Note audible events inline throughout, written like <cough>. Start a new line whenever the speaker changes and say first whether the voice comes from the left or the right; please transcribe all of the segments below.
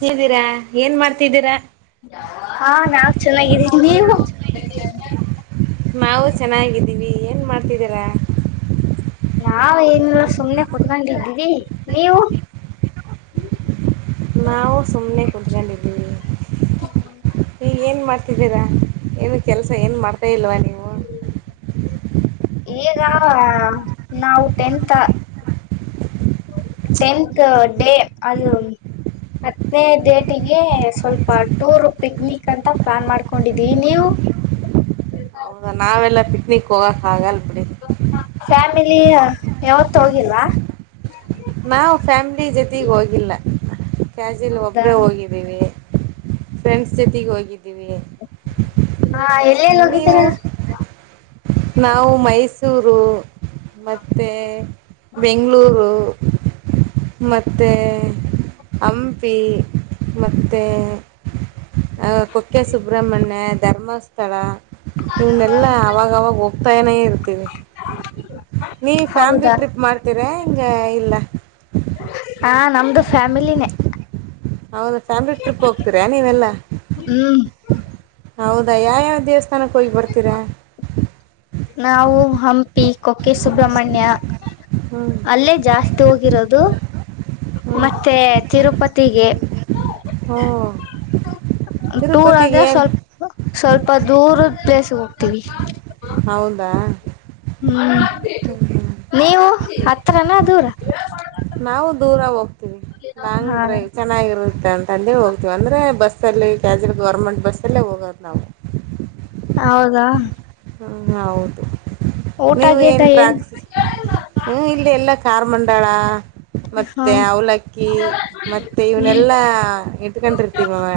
right: ಹೇಗಿದ್ದೀರಾ ಏನ್ ಮಾಡ್ತಿದ್ದೀರಾ
left: ಹಾ ನಾವ್ ಚೆನ್ನಾಗಿದ್ದೀವ್ ನೀವು? <unintelligible>
right: ನಾವು ಚೆನ್ನಾಗಿದ್ ದಿವಿ ಏನ್ ಮಾಡ್ತಿದ್ದೀರಾ?
left: ನಾವ್ ಏನಿಲ್ಲ ಸುಮ್ನೆ ಕುತ್ಕಂಡಿದ್ವೀ ನೀವು?
right: ನಾವು ಸುಮ್ನೆ ಕುಂತ್ಕಂಡಿದೀವಿ, ಈಗೇನ್ ಮಾಡ್ ತಿದಿರಾ ಏನಕ್ ಕೆಲ್ಸ ಏನ್ ಮಾಡ್ತಾ ಇಲ್ವಾ ನೀವು?
left: ಈಗಾ ನಾವು ಟೆಂತಾ ಟೆಂತ್ ಡೇ ಅದು ಹತ್ನೇ ಡೇಟಿಗೆ ಸ್ವಲ್ಪ ಟೂರು ಪಿಕ್ನಿಕ್ ಅಂತ ಪ್ಲಾನ್ ಮಾಡ್ಕೊಂಡಿದೀವಿ ನೀವು?
right: ಹೌದಾ ನಾವೆಲ್ಲ ಪಿಕ್ನಿಕ್ ಕೋಗಕಾಗಲ್ ಬಿಡಿ.
left: ಮಿಲೀಯಾ ಯಾವತ್ತು ಹೋಗಿಲ್ವಾ?
right: ನಾವ್ ಫ್ಯಾಮಿಲಿ ಜೊತೀಗ್ ಹೋಗಿಲ್ಲ. ಕ್ಯಾಜಲಿ
left: ಹೌದಾ
right: ಇಬ್ರೆ ಹೋಗಿದೀವಿ. ಫ್ರೆಂಡ್ಸ್ ಜೊತೆಗೆ ಹೋಗಿದ್
left: <unintelligible> ಹಾ ಎಲ್ ಎಲ್ಲಿ ಹೋಗಿದಿರ.
right: ನೀವು ನಾವು ಮೈಸೂರು ಮತ್ತೆ ಬೆಂಗ್ಳೂರು ಮತ್ತೆ ಹಂಪಿ ಮತ್ತೆ ಹ ಕುಕ್ಕೆ ಸುಬ್ರಹ್ಮಣ್ಯ ಧರ್ಮಸ್ಥಳ ಇವನ್ನೆಲ್ಲಾ ಅವಗವಗ ಹೋಗ್ತನೆ ಇರ್ತೀವಿ <unintelligible> ನೀವ್ ಫ್ಯಾಮ್ಲಿ
left: ಹೌದಾ
right: ಟ್ರಿಪ್ ಮಾಡ್ತೀರ ಹೆಂಗ ಇಲ್ಲ.
left: ಹಾ ನಮ್ದು ಫ್ಯಾಮಿಲಿನೇ.
right: ಹೌ ಫ್ಯಾಮಿಲಿ ಟ್ರಿಪ್ ಹೋಗ್ತೀರಾ ನೀವೆಲ್ಲ.
left: ಹ್ಮ್
right: ಹೌದಾ ಯಾವ್ ಯಾವ್ ದೇವಸ್ಥ
left: <unintelligible> ನಾವು ಹಂ ಪಿ ಕುಕ್ಕೆ ಸುಬ್ರಹ್ಮಣ್ಯ.
right: ಹ್ಞೂ
left: ಅಲ್ಲೇ ಜಾಸ್ ತುಗಿರೋದು
right: ಹ್ಞೂ
left: ಮತ್ತೆ ತಿರುಪತಿಗೆ
right: ಹೂ
left: ಟೂರ್ ಅಂದ್ರೆ ಸ್ವಲ್ ಸ್ವಲ್ಪ ಪ ದೂರದ್ ಪ್ಲೇಸ್ಗೆ ಹೋಗ್ತೀವಿ. <unintelligible>
right: ಹೌದಾ
left: ಹ್ಮ್ ನೀವು ಹತ್ರನ ದೂರ
right: ನಾವು ದೂರ ಹೋಗ್ತೀವಿ ಲಾಂಗ್ ಡ್ರೈವ್
left: ಹ
right: ಚೆನ್ನಾಗಿರುತ್ತೆ ಅಂತ್ ತಂದೆ ಹೋಗ್ತೀವಿ ಅಂದ್ರೆ ಬಸ್ಸಲ್ಲಿ ಕ್ಯಾಜಲ್ ಗೌರ್ಮೆಂಟ್ ಬಸ್ಸಲ್ಲೇ ಹೋಗೋದು ನಾವು.
left: ಹೌದ
right: ಹ ಹೌದು.
left: ಊಟ
right: ನೀವು
left: ಗೀಟ
right: ಏನ್ ಟ್ರಾನ್ಸ್ <unintelligible> ಹ ಇಲ್ ಎಲ್ಲಾ ಕಾರ್ ಮಂಡ್ ಪೇಳ
left: ಹ
right: ಮತ್ತೆ ಅವಲಕ್ಕಿ ಮತ್ತೆ
left: ಹ್ಮ್
right: ಇವನ್ನಲ್ಲಾ ಇಟ್ಕೊಂಡಿರ್ತೀವಿ ಮ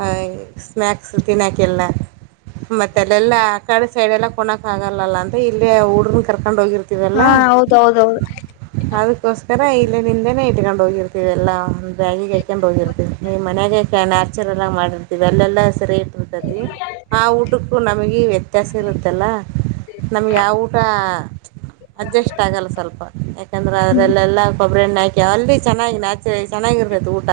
right: ಹಯ್ ಸ್ನಾಕ್ಸ್ ತಿನ್ನಾಕಿಲ್ಲ ಮತ್ ಅಲ್ಲೆಲ್ಲ ಕಡೆ ಸೈಡ್ ಎಲ್ಲ ಕುಣೋಕ್ ಆಗಲಲ ಅಂತ ಇಲ್ಲೆ ಹುಡ್ಗುರ್ನ್ ಕರ್ಕೊಂಡ್ ಹೋಗಿರ್
left: ಹಾ ಹೌದೌದೌ
right: ಕೋಸ್ಕರ ಇಲ್ಲ ನಿಂದೇನೆ ಇಟ್ಕೊಂಡು ಹೋಗಿರ್ತೀವಿ ಎಲ್ಲಾ ಬ್ಯಾಗಿಗೆ ಕೆಂಡ ಹೋಗಿರ್ತಿವಿ ಹೂಂ ಮನೆಯಾಗ ಹಾಚರ್ ಎಲ್ಲ ಮಾಡಿರ್ತೀವಿ ಅಲ್ಲೆಲ್ಲ ಸರಿ ತ ಆ ಊಟಕ್ಕೂ ನಮಗೆ ವ್ಯ ತ್ಯಾಸ ಇರುತ್ತೆಲ್ಲ ನಮ್ಗೆ ಆ ಊಟ ಹಾ ಅಡ್ಜಸ್ಟ್ ಆಗಲ್ಲ ಸ್ವಲ್ಪ ಯಾಕಂದ್ರೆ
left: ಹ್ಮ್
right: ಅದ್ರಲ್ಲೆಲ್ಲಾ ಕೊಬ್ರೆಣ್ಣೇ ಹಾಕಿ ಅಲ್ಲಿ ಚೆನ್ನಾಗಿ ನಾ ಚೆನ್ನಾಗಿರ್ತತಿ ಊಟ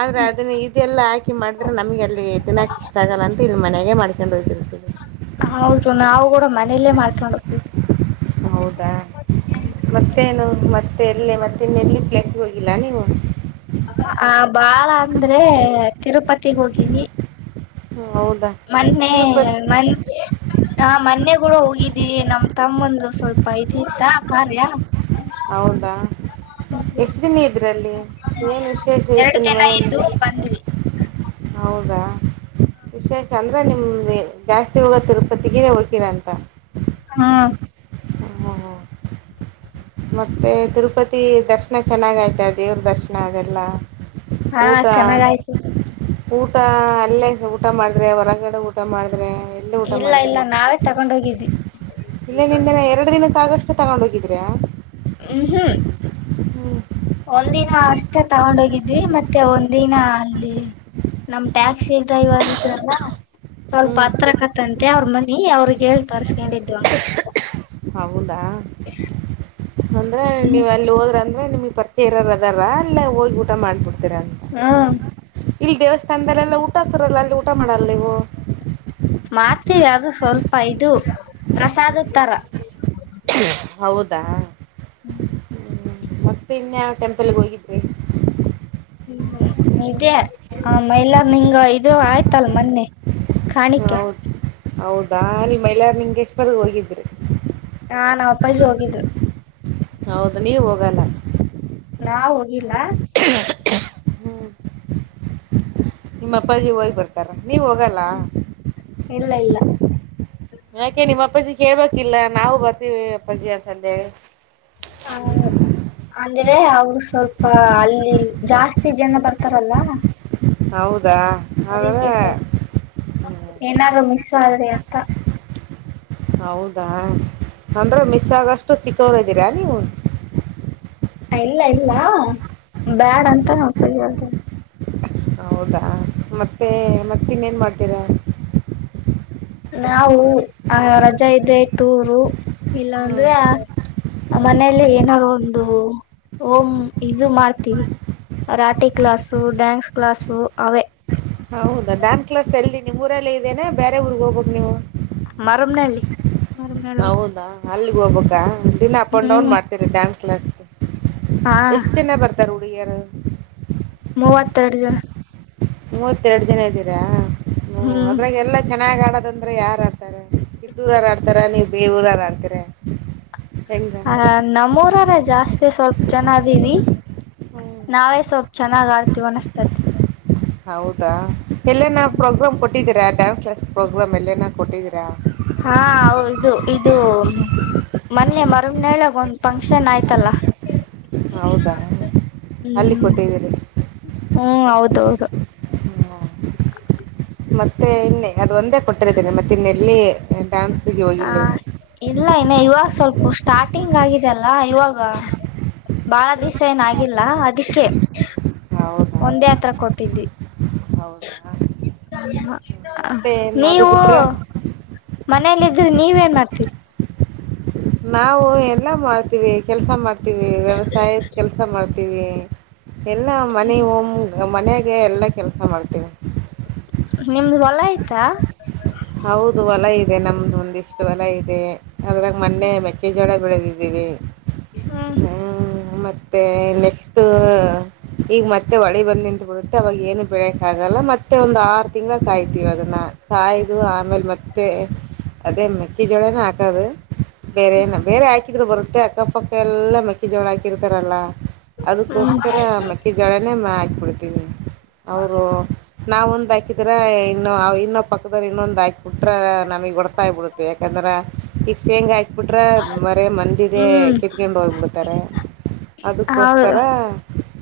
right: ಆದ್ರೆ ಅದನ್ನ ಇದೆಲ್ಲ ಹಾಕಿ ಮಾಡಿದ್ರೆ ನಮಗೆ ಅಲ್ಲಿ ತಿನ್ನಾಕ ಇಷ್ಟ ಆಗಲ್ಲ ಅಂತ ಇಲ್ಲಿ ಮನ್ಯಾಗ ಮಾಡ್ ಕೆಂಡೋಗಿರ್ತದ
left: ಹೌದು ನಾವು ಗುಡ ಮನೇಲ್ಲೇ ಮಾಡ್ಕೊಂಡ ಹೊಕ್ಕಿವಿ
right: ಮತ್ತೆಲ್ಲಿ ಮತ್ತ ಇನ್ನ ಎಲ್ಲಿ ಪ್ಲೇಸ್ಗೆ ಹೋಗಿಲ್ಲ ನೀವು
left: ಹ ಬಾಳ ಅಂದ್ರೆ ತಿರುಪತ್ ತಿ ಹೋಗಿವಿ
right: ಹ್ಮ್, ಹೌದಾ
left: ಮೊನ್ನೆ
right: ತಿರುಪತಿ
left: ಮ ಆ ಮೊನ್ನೆ ಕೂಡ ಹೋಗಿದ್ವಿ ನಮ ತಮ್ಮಂದು ಸ್ವಲ್ಪ ಇದ ಇತ್ತ ಕಾರ್ಯ
right: ಹೌದಾ ಎಷ್ಟ ದಿನ ಇದ್ರಲ್ಲಿ ಏನ್ ವಿಶೇಷ ಇತ್ತು
left: ಎರಡು ದಿನ
right: ನಿಮ್ಮನೇಲ್ಲಿ
left: ಇದ್ದು ಬಂದ್ವಿ
right: ಹೌದಾ ವಿಶೇಷ ಅಂದ್ರೆ ನಿಮ್ದ ಜಾಸ್ತಿ ಹೋಗೋದು ತಿರುಪತಿಗೆ ಕಿರಂತ
left: ಹಾ
right: ಹಾಂ ಹಾಂ ಮತ್ತು ತಿರುಪತಿ ದರ್ಶನ ಚೆನ್ನಾಗೈತೆ ದೇವ್ರ ದರ್ಶನ ಅದೆಲ್ಲ
left: ಹಾ
right: ಊಟ
left: ಚೆನ್ನಾಗ ಆಯ್ತು
right: ಊಟ ಅಲ್ಲೇ ಊಟ ಮಾಡಿದ್ರೆ ಹೊರಗಡೆ ಊಟ ಮಾಡಿದ್ರೆ ಎಲ್ಲೇ ಊಟ
left: ಇಲ್ಲ ಇಲ್ಲ
right: ಮಾಡಿದ್ರಿ
left: ನಾವೇ ತಗೊಂಡ್ ಹೋಗಿದ್ವಿ
right: ಇಲ್ಲೇ ನಿಂದನ ಎರಡು ದಿನಕ್ಕಾಗಷ್ ತಗೊಂಡ್ ಹೋಗಿದ್ರಾ
left: ಊ ಹೂಂ
right: ಹ್ಮ
left: ಒಂದಿನ ಅಷ್ಟೇ ತಗೊಂಡೋಗಿದ್ವಿ ಮತ್ತೆ ಒಂದಿನ ಅಲ್ಲಿ ನಮ್ ಟ್ಯಾಕ್ಸಿ ಡ್ರೈವರ್ ಇದ್ರಲ್ಲ ಸ್ವಲ್ಪ
right: ಹ್ಞೂ
left: ಹತ್ರ ಕತ್ತಂತೆ ಅವ್ರ ಮ ನೀ ಅವ್ರಗೆಳ್ ತರ್ಸ್ಕೊಂಡಿದ್ವಂಗ
right: ಹೌದಾ ಅಂದ್ರೆ
left: ಹ್ಮ್
right: ನೀವು ಅಲ್ಲಿ ಹೋದ್ರ ನಿಮ್ಗ್ ಪರಿಚಯ ಇರೋರ್ ಅದಾರ ಅಲ್ಲ ಹೋಗಿ ಊಟ ಮಾಡ್ಬಿಡ
left: ಹ್ಮ್
right: ಇಲ್ ದೇವಸ್ಥಾನದಲ್ಲೆಲ್ಲಾ ಊಟ ಆಗ್ತರಲ್ಲ ಅಲ್ಲಿ ಊಟ ಮಾಡಲ್ಲ ನೀವು.
left: ಮಾಡ್ತೀವಿ ಅದು ಸ್ವಲ್. ಐದು ಪ್ರಸಾದೋತ್ತರ.
right: ಹೌದಾ.
left: ಹ್ಮ್.
right: ಮತ್ತಿನ ಯಾವ್ ಟೆಂಪಲ್ಗೋಗಿದ್ರಿ.
left: ಹ್ಮ್ ಇದೇ. ಆ ಮೈಲರಲಿಂಗ ಇದು ಆಯ್ತಲ್ ಮೊನ್ನೆ. ಕಾಣಿಕೆ
right: ಹೌದ್. ಹೌದಾ ನಿ ಮೈಲಾರ್ ಲಿಂಗೇಶ್ವರ ಹೋಗಿದ್ರಿ.
left: ಹಾ ನಾವ್ ಅಪ್ಪಾಜಿ ಹೋಗಿದ್ರು
right: ಹೌದು ನೀವ್ ಹೋಗಲ್ಲ.
left: ಇಲ್ಲ.
right: <unintelligible> ನಿಮ್ಮ ಅಪ್ಪಾಜಿ ಹೋಗ್ ಬರ್ತಾರ. ನೀವ್ ಹೋಗಲ್ಲ
left: ಇಲ್ಲ ಇಲ್ಲ
right: ಯಾಕೆ ನಿಮ್ಮ ಅಪ್ಪಜಿಗ್ ಕೇಳ್ಬೇಕ್. ಇಲ್ಲ ನಾವು ಬರ್ತೀವಿ ಅಪ್ಪಾಜಿ ಅಂತಂದೆಳಿ.
left: ಹ ಅಲ್ಲ್. ಅೆ ಅವ್ರು ಸ್ವಲ್ಪ ಅಲ್ಲಿ ಜಾಸ್ತಿ ಜನ ಬರ್ತಾರಲ್ಲ.
right: ಹೌದ್.
left: ಅದೇ ಕಸರ್ ಏನಾರ ಮಿಸ್. ಆದ್ರೆ ಅಂತಾ.
right: ಹೌದಾ ಅಂದ್ರೆ ಮಿಸ್ ಆಗಷ್ಟು ಚಿಕ್ಕವರ್ದೀರಾ ನೀವು.
left: ಇಲ್ಲ ಇಲ್ಲ ಬ್ಯಾಡ್ ಅಂತ ನಂಪ್ಪಾಗ್ ಹೇಳ್ತಿನಿ.
right: ಹೌದಾ ಮತ್ತೆ ಮತ್ತ ಇನ್ನೇನ್ ಮಾಡ್ತೀರಾ.
left: ನಾವು ಆ ರಜೆ ಇದೆ ಟೂರು. ಇಲ್ಲ
right: ಹ್ಞೂ
left: ಅಂದ್ರೆ ಅ ಆ ಮನೇೆಯಲ್ಲಿ ಏನಾರ ಒಂದು ಓಮ್ ಇದು ಮಾಡ್ತೀವಿ ರಾಠಿ ಕ್ಲಾಸು ಡ್ಯಾನ್ಸ್ ಕ್ಲಾಸು ಅವೇ.
right: ಹೌದಾ ಡಾನ್ಸ್ ಕ್ಲಾಸ್ ಎಲ್ಲಿ ನಿಮ್ ಊರಲ್ಲೇ ಇದ್ದೇನೆ ಬೇರೆ ಊರ್ ಹೋಗ್ಬೇಕ ನೀವು.
left: ಮರಮ್ನಳ್ಳಿ ಮರಮ್ನಳ್ಳಿ
right: ಹೌದಾ ಅಲ್ಲಿ ಹೋಗ್ಬಕ್ಕ ದಿನ ಅಪ್ ಅಂಡ್ ಡೌನ್
left: ಹ್ಮ್
right: ಮಾಡ್ತೀರಿ ಡ್ಯಾನ್ಸ್. ಕ್ಲಸ್
left: ಹಾ
right: ಎಷ್ಟ್ ಜನ ಬರ್. ತರಹುಡ್ಗಿರು.
left: ಮೂವತ್ತೆರಡು ಜನ.
right: ಮೂವತ್ತೆರಡು ಜನ ಇದ್ದೀರಾ. ಹ
left: ಹ್ಮ್
right: ಅದ್ರಾಗ ಎಲ್ಲಾ ಚೆನ್ನಾಗ್. ದಂದ್ರೆ ಯಾರ ಆಡ್ತಾರೆ ಇದ್ದೂರಾರ ಆಡ್ತಾರ ನೀವ ಬೇ ಊರಾರ ಆಡ್ತೀರ.
left: ಹ ನಮ್ಮೂರಾರೆ ಜಾಸ್ತಿ ಸ್ವಲ್ಪ ಜನ ಅದೀವಿ.
right: ಹ್ಞೂ
left: ನಾವೇ ಸ್ವಲ್ಪ್ ಚೆನ್ನಾಗ್ ಆಡ್ತೀವ್ ಅನ್ನಸ್ತತಿ.
right: ಹೌದಾ ಎಲ್ಲನ ಪ್ರೋಗ್ರಾಮ್ ಕೊಟ್ಟಿದ್ದೀರಾ? ಡ್ಯಾನ್ಸ್ ಲೆಸ್ ಪ್ರೋಗ್ರಾಮ್ ಎಲ್ಲನ ಕೊಟ್ಟಿದಿ
left: ಹಾ ಹೌ ಇದು ಇದು ಮನ್ನೆ ಮ <unintelligible> ಒಂದ್ ಫಂಕ್ಷನ್ ಆಯ್ತಲ್ಲ.
right: ಹೌದಾ ಅಲ್ಲಿ
left: ಹ್ಮ್
right: ಕೊಟ್ಟಿದ್ದೀರಿ
left: ಹ್ಮ್ ಹೌದೌದು.
right: ಮತ್ತೆ ಇನ್ನೆ ಅದು ಒಂದೇ ಕೊಟ್ಟಿರದೆನ ಮತ್ ಇನ್ನೆಲ್ಲಿ ಡಾನ್ಸ್
left: ಹಾ ಇಲ್ಲ ಇನ್ ಇವಗ್ ಸ್ವಲ್ಪ ಸ್ಟಾರ್ಟಿಂಗ್ ಆಗಿದೆ ಅಲ್ಲ ಇವಗ್ ಹ ಬಾಳ ದಿಸ ಏನಾಗಿಲ್ಲ ಅದಿಕ್ಕೆ ಒಂದೇ ಅತ್ರ ಕೊಟ್ಟಿದ್ದಿ
right: ಹೌದ
left: ಹಾ ಹ ನೀವು
right: <unintelligible>
left: ಮನೇಲಿ ಇದ್ರಿ ನೀವ್ ಏನ್ ಮಾಡ್ತೀರಿ.
right: ನಾವು ಎಲ್ಲ ಮಾಡ್ತೀವಿ ಕೆಲ್ಸ ಮಾಡ್ ತಿವಿ ವ್ಯವಸಾಯದ ಕೆಲ್ಸ ಮಾಡ್ ತಿವಿ ಎಲ್ಲ ಮನೆ ಹೋಮ್ ಮನೆಗೆ ಎಲ್ಲ ಕೆಲ್ಸ ಮಾಡ್ತೀನಿ.
left: ನಿಮ್ದು ಹೊಲ ಐತ
right: ಹೌದು ಹೊಲ ಇದೆ ನಮ್ದು ಒಂದಿಷ್ಟು ಹೊಲ ಇದೆ ಅದ್ರಾಗ ಮೊನ್ನೆ ಮೆಕ್ಕೆಜೋಳ ಬೆಳೆದಿದೀವಿ.
left: ಹ್ಮ್
right: ಮತ್ತೆ ನೆಕ್ಸ್ಟ್ ಟೂ ಈಗ್ ಮತ್ತೆ ಹೊಳಿ ಬಂದ್ ನಿಂತ್ ಬಿಡುತ್ತೆ ಅವಗ ಏನು ಬೆಳಕ್ ಆಗಲ್ಲ ಮತ್ತೆ ಒಂದ್ ಆರ್ ತಿಂಗಳ ಕಾಯ್ತಿವಿ ಅದನ್ನ ಕಾಯ್ ದು ಆಮೇಲೆ ಮತ್ತೆ ಅದೇ ಮೆಕ್ಕಿ ಜೋಳನ ಹಾಕದು. ಬೇರೆ ಏನಾ ಬೇರೆ ಹಾಕಿದ್ರು ಬರುತ್ ತ್ತೆ ಅಕ್ಕಪಕ್ಕ ಎಲ್ಲ ಮೆಕ್ಕಿ ಜೋಳ ಹಾಕಿರ್ತಾರಲ ಅದಕ್ಕೋಸ್ಕರ ಮೆಕ್ಕಿ ಜೋಳನೇ ಮ್ಯಾ ಆಕ್ಬಿಡ್ ತಾ ಅವರು ನಾವು ಒಂದ್ ಹಾಕಿದ್ರ ಇನ್ನು ಇನ್ನೊಂದ್ ಪಕ್ ಇನ್ನೊಂದ ಹಾಕಿಬಿಟ್ರ ನಮಗ್ ಹೊಡ್ತ ಬಿಳುತ್ತ ಯಾಕಂದ್ರ ಈಗ ಶೇಂಗ ಹಾಕಿ ಬಿಟ್ರ ಬರೆ ಮಂದಿದೆೇ
left: ಹ್ಮ್
right: ಕಿತ್ಕೊಂಡು ಹೋಗ್ಬಿಡ್ತಾರೆ
left: ಹೌದು
right: ಅದಕ್ಕೋಸ್ಕರ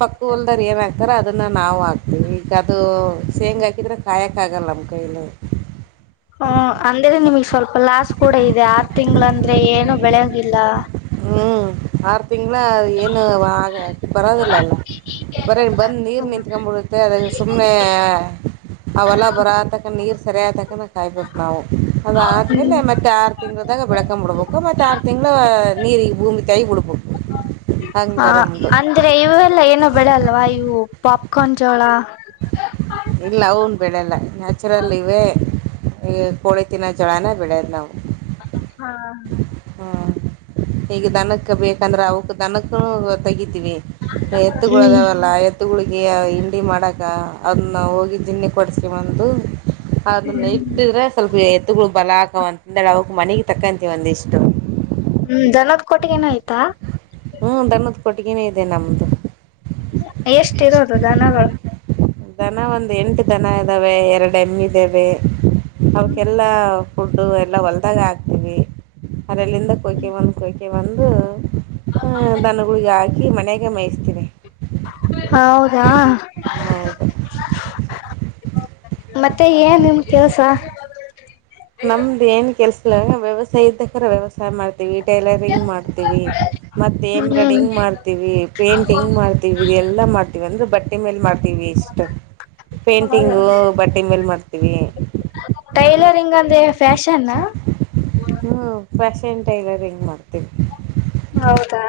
right: ಪಕ್ಕ ಹೋಲಾದವ್ರ್ ಏನ್ ಹಾಕ್ತಾರ ಅದನ್ನ ನಾವ್ ಹಾಕ್ತೆವಿ ಈಗ ಹೂ ಶೇಂಗ ಹಾಕಿದ್ರೆ ಕಾಯಕ್ ಆಗಲ್ಲ ನಮ್ ಕೈಲೇ <unintelligible> ಹ <inaudible>
left: ಹಾ ಅಂದ್ರೆ ನಿಮಗ್ ಸ್ವಲ್ಪ ಲಾಸ್ ಕೂಡ ಇದೆ ಆರ್ ತಿಂಗಳಂದ್ರೆ ಏನು ಬೆಳೆ <unintelligible> ಇಲ್ಲ <unintelligible>
right: ಹ್ಮ ಆರ್ <unintelligible> ತಿಂಗ್ಳಾ ಏನು ಆ ಬರದಿಲ್ಲ ಅಲ್ಲ ಬರೆ ಬಂದ ನೀರು
left: ಹ್ಮ್.
right: ನಿಂತ್ ಕಂಡ್ ಬಿಡುತ್ತೆ ಅದ ಸುಮ್ನೆ ಆ ಹೊಲ ಬರ ತಕ್ಕ ನೀರ್ <unintelligible> ಸರಿಯಾತಕನ ಕಾಯಬೇಕು ನಾವು <unintelligible> ಅದಾದ್ಮೇಲೆ ಮತ್ತೆ ಆರು ತಿಂಗ್ಳದಾಗ ಬೆಳಕಂಡು ಬಿಡ್ಬೇಕು ಮತ್ತೆ ಆರು ತಿಂಗಳ <unintelligible>
left: ಹಾ
right: ಹಂಗಾರ ಮುಂದು
left: ಅಂದ್ರೆ ಇವೆಲ್ಲ ಏನ ಬೆಳೆಲ್ವಾ ಇವು ಪಾಪ <unintelligible> ಕೊಂಜಳ <unintelligible>
right: ಇಲ್ಲ ಅವು ನ್ ಬೆಳೆಯಲ್ಲ ನ್ಯಾಚುರಲ್ ಇವೆ ಈ ಕೋಳಿ ತಿನ್ನ ಜೋಳಾನೇ ಬೆಳೆಯದ ನಾವು <unintelligible>
left: ಹಾ <unintelligible>
right: ಹ ಈಗ ದನಕ್ಕೆ ಬೇಕಂದ್ರ ಅವಕ್ಕ ದನಕ್ಕೂ ತೆಗೀತಿ <unintelligible>
left: ಹ್ಮ್
right: ಎತ್ತುಗಳದಾವಲ್ಲ ಎತ್ತುಗಳಿಗೆ <unintelligible> ಹಿಂಡಿ ಮಾಡಾಕ್ ಗ ಅದನ್ನ ಹೋಗಿ ಜಿನ್ನಕ್ ಒಡಿಸ್ಕೊಂಡ್ ಬಂದು <unintelligible> ಅದನ್ನ ಇಟ್ಟಿದ್ರೆ ಸ್ವಲ್ಪ ಎತ್ತುಗಳು ಬಲ ಹಾಕ ಅಂತದ ಅವ <unintelligible> ಮನೆಗೆ ತಕ್ಕಂತೀವಿ ಒಂದಿಷ್ಟು <unintelligible>
left: ಹ್ಮ್ ದ ನದ್ ಕೋಟ್ಟಿಗೇನು ಐತಾ <unintelligible>
right: ಹ್ಮು ದನದ ಕೊಟ್ಟಿಗೇನು ಇದೆ ನಮ್ದು <unintelligible>
left: ಎಷ್ಟು ಇರೋದು ದನಗಳು <unintelligible>
right: ದನ ಒಂದ್ ಎಂಟು ದನ ಇದಾವೆ ಎರಡು ಎಮ್ಮಿ ಇದಾವೆ <unintelligible> ಅವಕ್ಕೆಲ್ಲಾ <unintelligible> ಫುಡ್ಡು ಎಲ್ಲಾ ಹೊಲ್ದಾಗ ಹಾಕ್ತಿವಿ <unintelligible> ಅದ್ರಾಲಿಂದ ಕೊಯ್ಕೊಂಡ್ ಬಂದ್ ಕೊಯ್ಕೆ ಬಂ ಬಂದು ಆ ದನಗುಳಿಗೆ ಹಾಕಿ ಮನ್ಯಾಗ ಮೇಯಿಸ್ತೀವಿ
left: ಹೌದಾ <unintelligible>
right: ಹ ಹೌದು <unintelligible>
left: ಮತ್ತೆ ಏನ್ ನಿಮ ಕೆಲ್ಸ <unintelligible>
right: ನಮ್ದ ಏನ್ ಕೆಲ್ಸ? ಇಲ್ಲ ವ್ಯವಸಾಯ ಇದಕ ವ್ಯವಸಾಯ ಮಾಡ್ತ ಟೈಲರಿಂಗ್ ಮಾಡ್ತೀವಿ, ಮತ್ತೆ
left: ಹ್ಮ್.
right: ಎಮ್ರೈಡಿಂಗ್ ಮಾಡ್ತೀವಿ, ಪೇಂಟಿಂಗ್ ಮಾಡ್ತೀವಿ ಇದ ಎಲ್ಲಾ ಮಾಡ್ತೀವಿ ಅಂದ್ರೆ ಬಟ್ಟೆ ಮೇಲ್ ಮಾಡ. ಮಾಡ್ತೀವಿ ಇಷ್ಟ.
left: ಹೌದ
right: ಪೇಂಟಿಂಗು ಬಟ್ಟೆ ಮೇಲ್ ಮಾಡ್ತವಿ.
left: ಅದೇ ಫ್ಯಾಷನ್?
right: ಹ್ಞೂ ಫ್ಯಾಷನ್ ಟೈಲರಿಂಗ್ ಮಾಡ್ತೀವಿ.
left: ಹೌದಾ?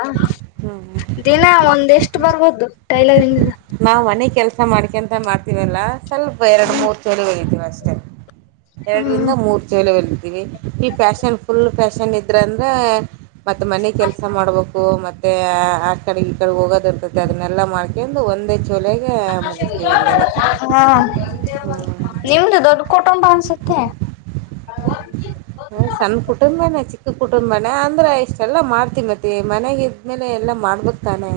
right: ಹ್ಞೂ
left: ದಿನ ಒಂದ್ ಎಷ್ಟು ಬರ್ಬೋದು? ಟೈಲರಿಂಗ್ ಗ
right: ನಾವ್ ಮನೆ ಕೆಲ್ಸ ಮಾಡಕಂತ ಮಾಡ್ತೀವಲ್ಲಾ. ಸ್ವಲ್ಪ ಎರಡು ಮೂರು ಚೂಡಿ ಇದ್ವ ಅಷ್ಟೇ. ಸ್ಟೆಪ್ ಎರಡರಿಂದ
left: ಹ್ಮ್
right: ಮೂರ್ ಚೋಲಿ ಹೋಲಿತೀವಿ ಈ ಫ್ಯಾಷನ್ ಫುಲ್ ಫ್ಯಾಷಾ ಷನ್ ಇದ್ರ ಅಂದ್ರ ಮತ್ತ ಮನೆ ಕೆಲ್ಸ ಮಾಡ್ಬೇಕು. ಮತ್. ಆ ಆಕಡಿ ಇಕಡಿ ಹೋಗದ. ರ್ತೈತಿ ಅದನೆಲ್ ಕ್ಕೆಂದು ಒಂದ ಹೆಚ್ಚ <unintelligible>
left: <unintelligible> ಹಾ
right: ಹ್ಞೂ
left: ನಿಮ್ದ ದೊಡ್. ಕಂಬ ಅನ್ಸುತ್ತೆ. <unintelligible>
right: ಹ ಸಣ್ಣ ಕುಟುಂಬನೇ ಚಿಕ್ಕ ಕುಟುಂಬನೇ ಅಂದ್ರೆ, ಇಷ್ಟೆಲ್ಲ ಮಾಡ್ತಿ ಮತ್ತೆ ಮನೆಗ ಇದ್ಮೇಲೆ ಎಲ್ಲಾ ಮಾಡ್ಬೇಕ್ತಾನೇ?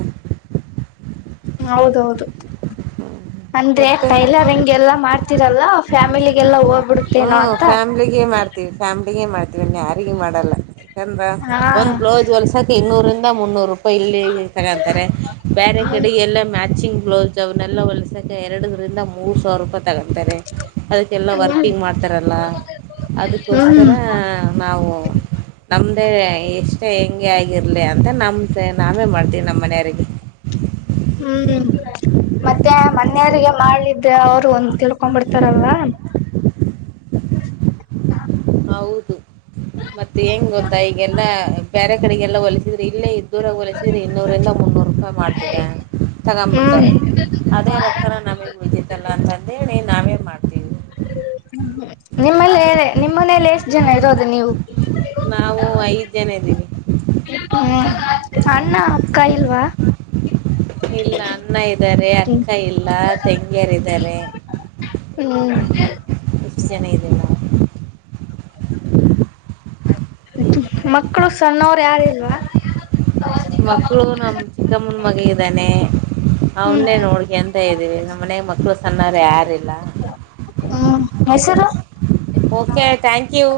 left: ಹೌದೌದು. ಅಂದ್ರೆ
right: ಮತ್ತೆ
left: ಟೈಲರ್ ಹಿಂಗೆ ಎಲ್ಲಾ ಮಾಡ್ತೀರಲ್ಲ ಫ್ಯಾಮಿಲಿ ಎಲ್ಲೊ ಹೋಗ
right: ಹ್ಮ ಫ್ಯಾಮ್ಲಿಗೆ ಮಾಡ್ತೀವಿ ಫ್ಯಾಮ್ ಗೆ ಮಾಡ್ತೀವಿ ಇನ್ನ ಯಾರಿಗಿ ಮಾಡಲ್ಲ. <unintelligible>
left: ಹಾ
right: ಒಂದ್ ಬ್ಲೌಸ್ ಹೊಲಸಾಕ್ಕ ಇನ್ನೂರ ದ ಮುನ್ನೂರು. ಇಲ್ಲಿ ತಗೊಂತಾರೆ ಬ್ಯಾರೆ
left: ಹ್ಮ್
right: ಕಡಿ ಎಲ್ಲ ಮ್ಯಾಚಿಂಗ್ ಗ್ಲೌ ಜನೆಲ್ಲ ಹೊಲಸಕ ಎರಡದರಿಂದ ಮೂರು ಸಾವಿರ ರೂಪಾಯಿ. ತಗೊಂತಾರೆ ಅದಕ್ಕೆಲ್ಲ ವರ್ಕ್ ಕುಿಂಗ್ ಮಾಡ್ತಾರಲ್ಲ ಅದೋಸ್ಕರ
left: ಹ್ಮ್
right: ನಾವು ನ ಅ ಇಷ್ಟ ಹೆಂಗೆ ಆಗಿರ್ಲಿ ಅಂತ ನಮ ನಾವೇ ಮಾಡ್ತೀವಿ ನಮ್ಮ ಮನೆಯವ್ರಿಗೆ
left: ಹ್ಮ್ ಮತ್ತೆ ಮನೆಯವಿಗೆ ಮಾಡಲಿದೆ ಅವರು ಒಂದು ತಿಳ್ಕೊಂಡ್ ಬಿಡ್ತಾರಲ್
right: ಹೌದು ಮತ್ತೆ ಏನ್ ಗೊತ್ತಾ ಈಗೆಲ್ಲ ಬರೆ ಕಡೆಗೆಲ್ಲ ಹೊಲಿದ್ರ ಇಲ್ಲೇ ಇದ್ದೂರಾಗ ಹೊಲಿಸಿದ್ರಿ ಇನ್ನೂರಿಂದ ಮುನ್ನೂರು ರೂಪಾಯಿ ಮಾಡ್ತೀವೆ ತಗೊಂಡು ಬಿಡ್ತಾರ
left: ಹ್ಮ್
right: ಅದೇ ರೊಕ್ಕ ನಮಗ್ ಉಳಿತಲ್ಲ ಅಂತಂದೇಳಿ ನಾವೇ ಮಾಡ್ತೀವಿ
left: ಮೇಲೆ ಎಷ್ಟು ಜನ ಇರೋದು ನೀವು
right: ಜನಇದೀವಿ
left: ಕಾಯಿಲ್ವಾ
right: ಇಲ್ಲ ಅನ್ನ ಇದ್ದಾರೆ ಅಕ್ಕ ಇಲ್ಲ ತೆಂಗ್ಯಾರಾರೆ
left: ಹ್ಮ್
right: ಇಷ್ಟ ಜನ ಇದೇವೆ ನಾವು
left: ಮಕ್ಕಳು ಸಣ್ಣವರು ಯಾರ ಇಲ್ವಾ
right: ಮಕ್ಕಳು ನಮ ಚಿಕ್ಕಮ್ಮನ ಮಗ ಇದ್ದಾನೆ
left: ಹ್ಮ್
right: ಅವನ್ನೇ ನೋಡ್ಕ ಎಂತ ಇದೀವಿ ನಮ್ಮ ಮನಾಗ ಮಕ್ಕಳು ಸಣ್ಣಾರ ಯಾರಿಲ್ಲ
left: ಹ್ಮ್ ಹೆಸರು
right: ಓಕೆ ಥ್ಯಾಂಕ್ ಯು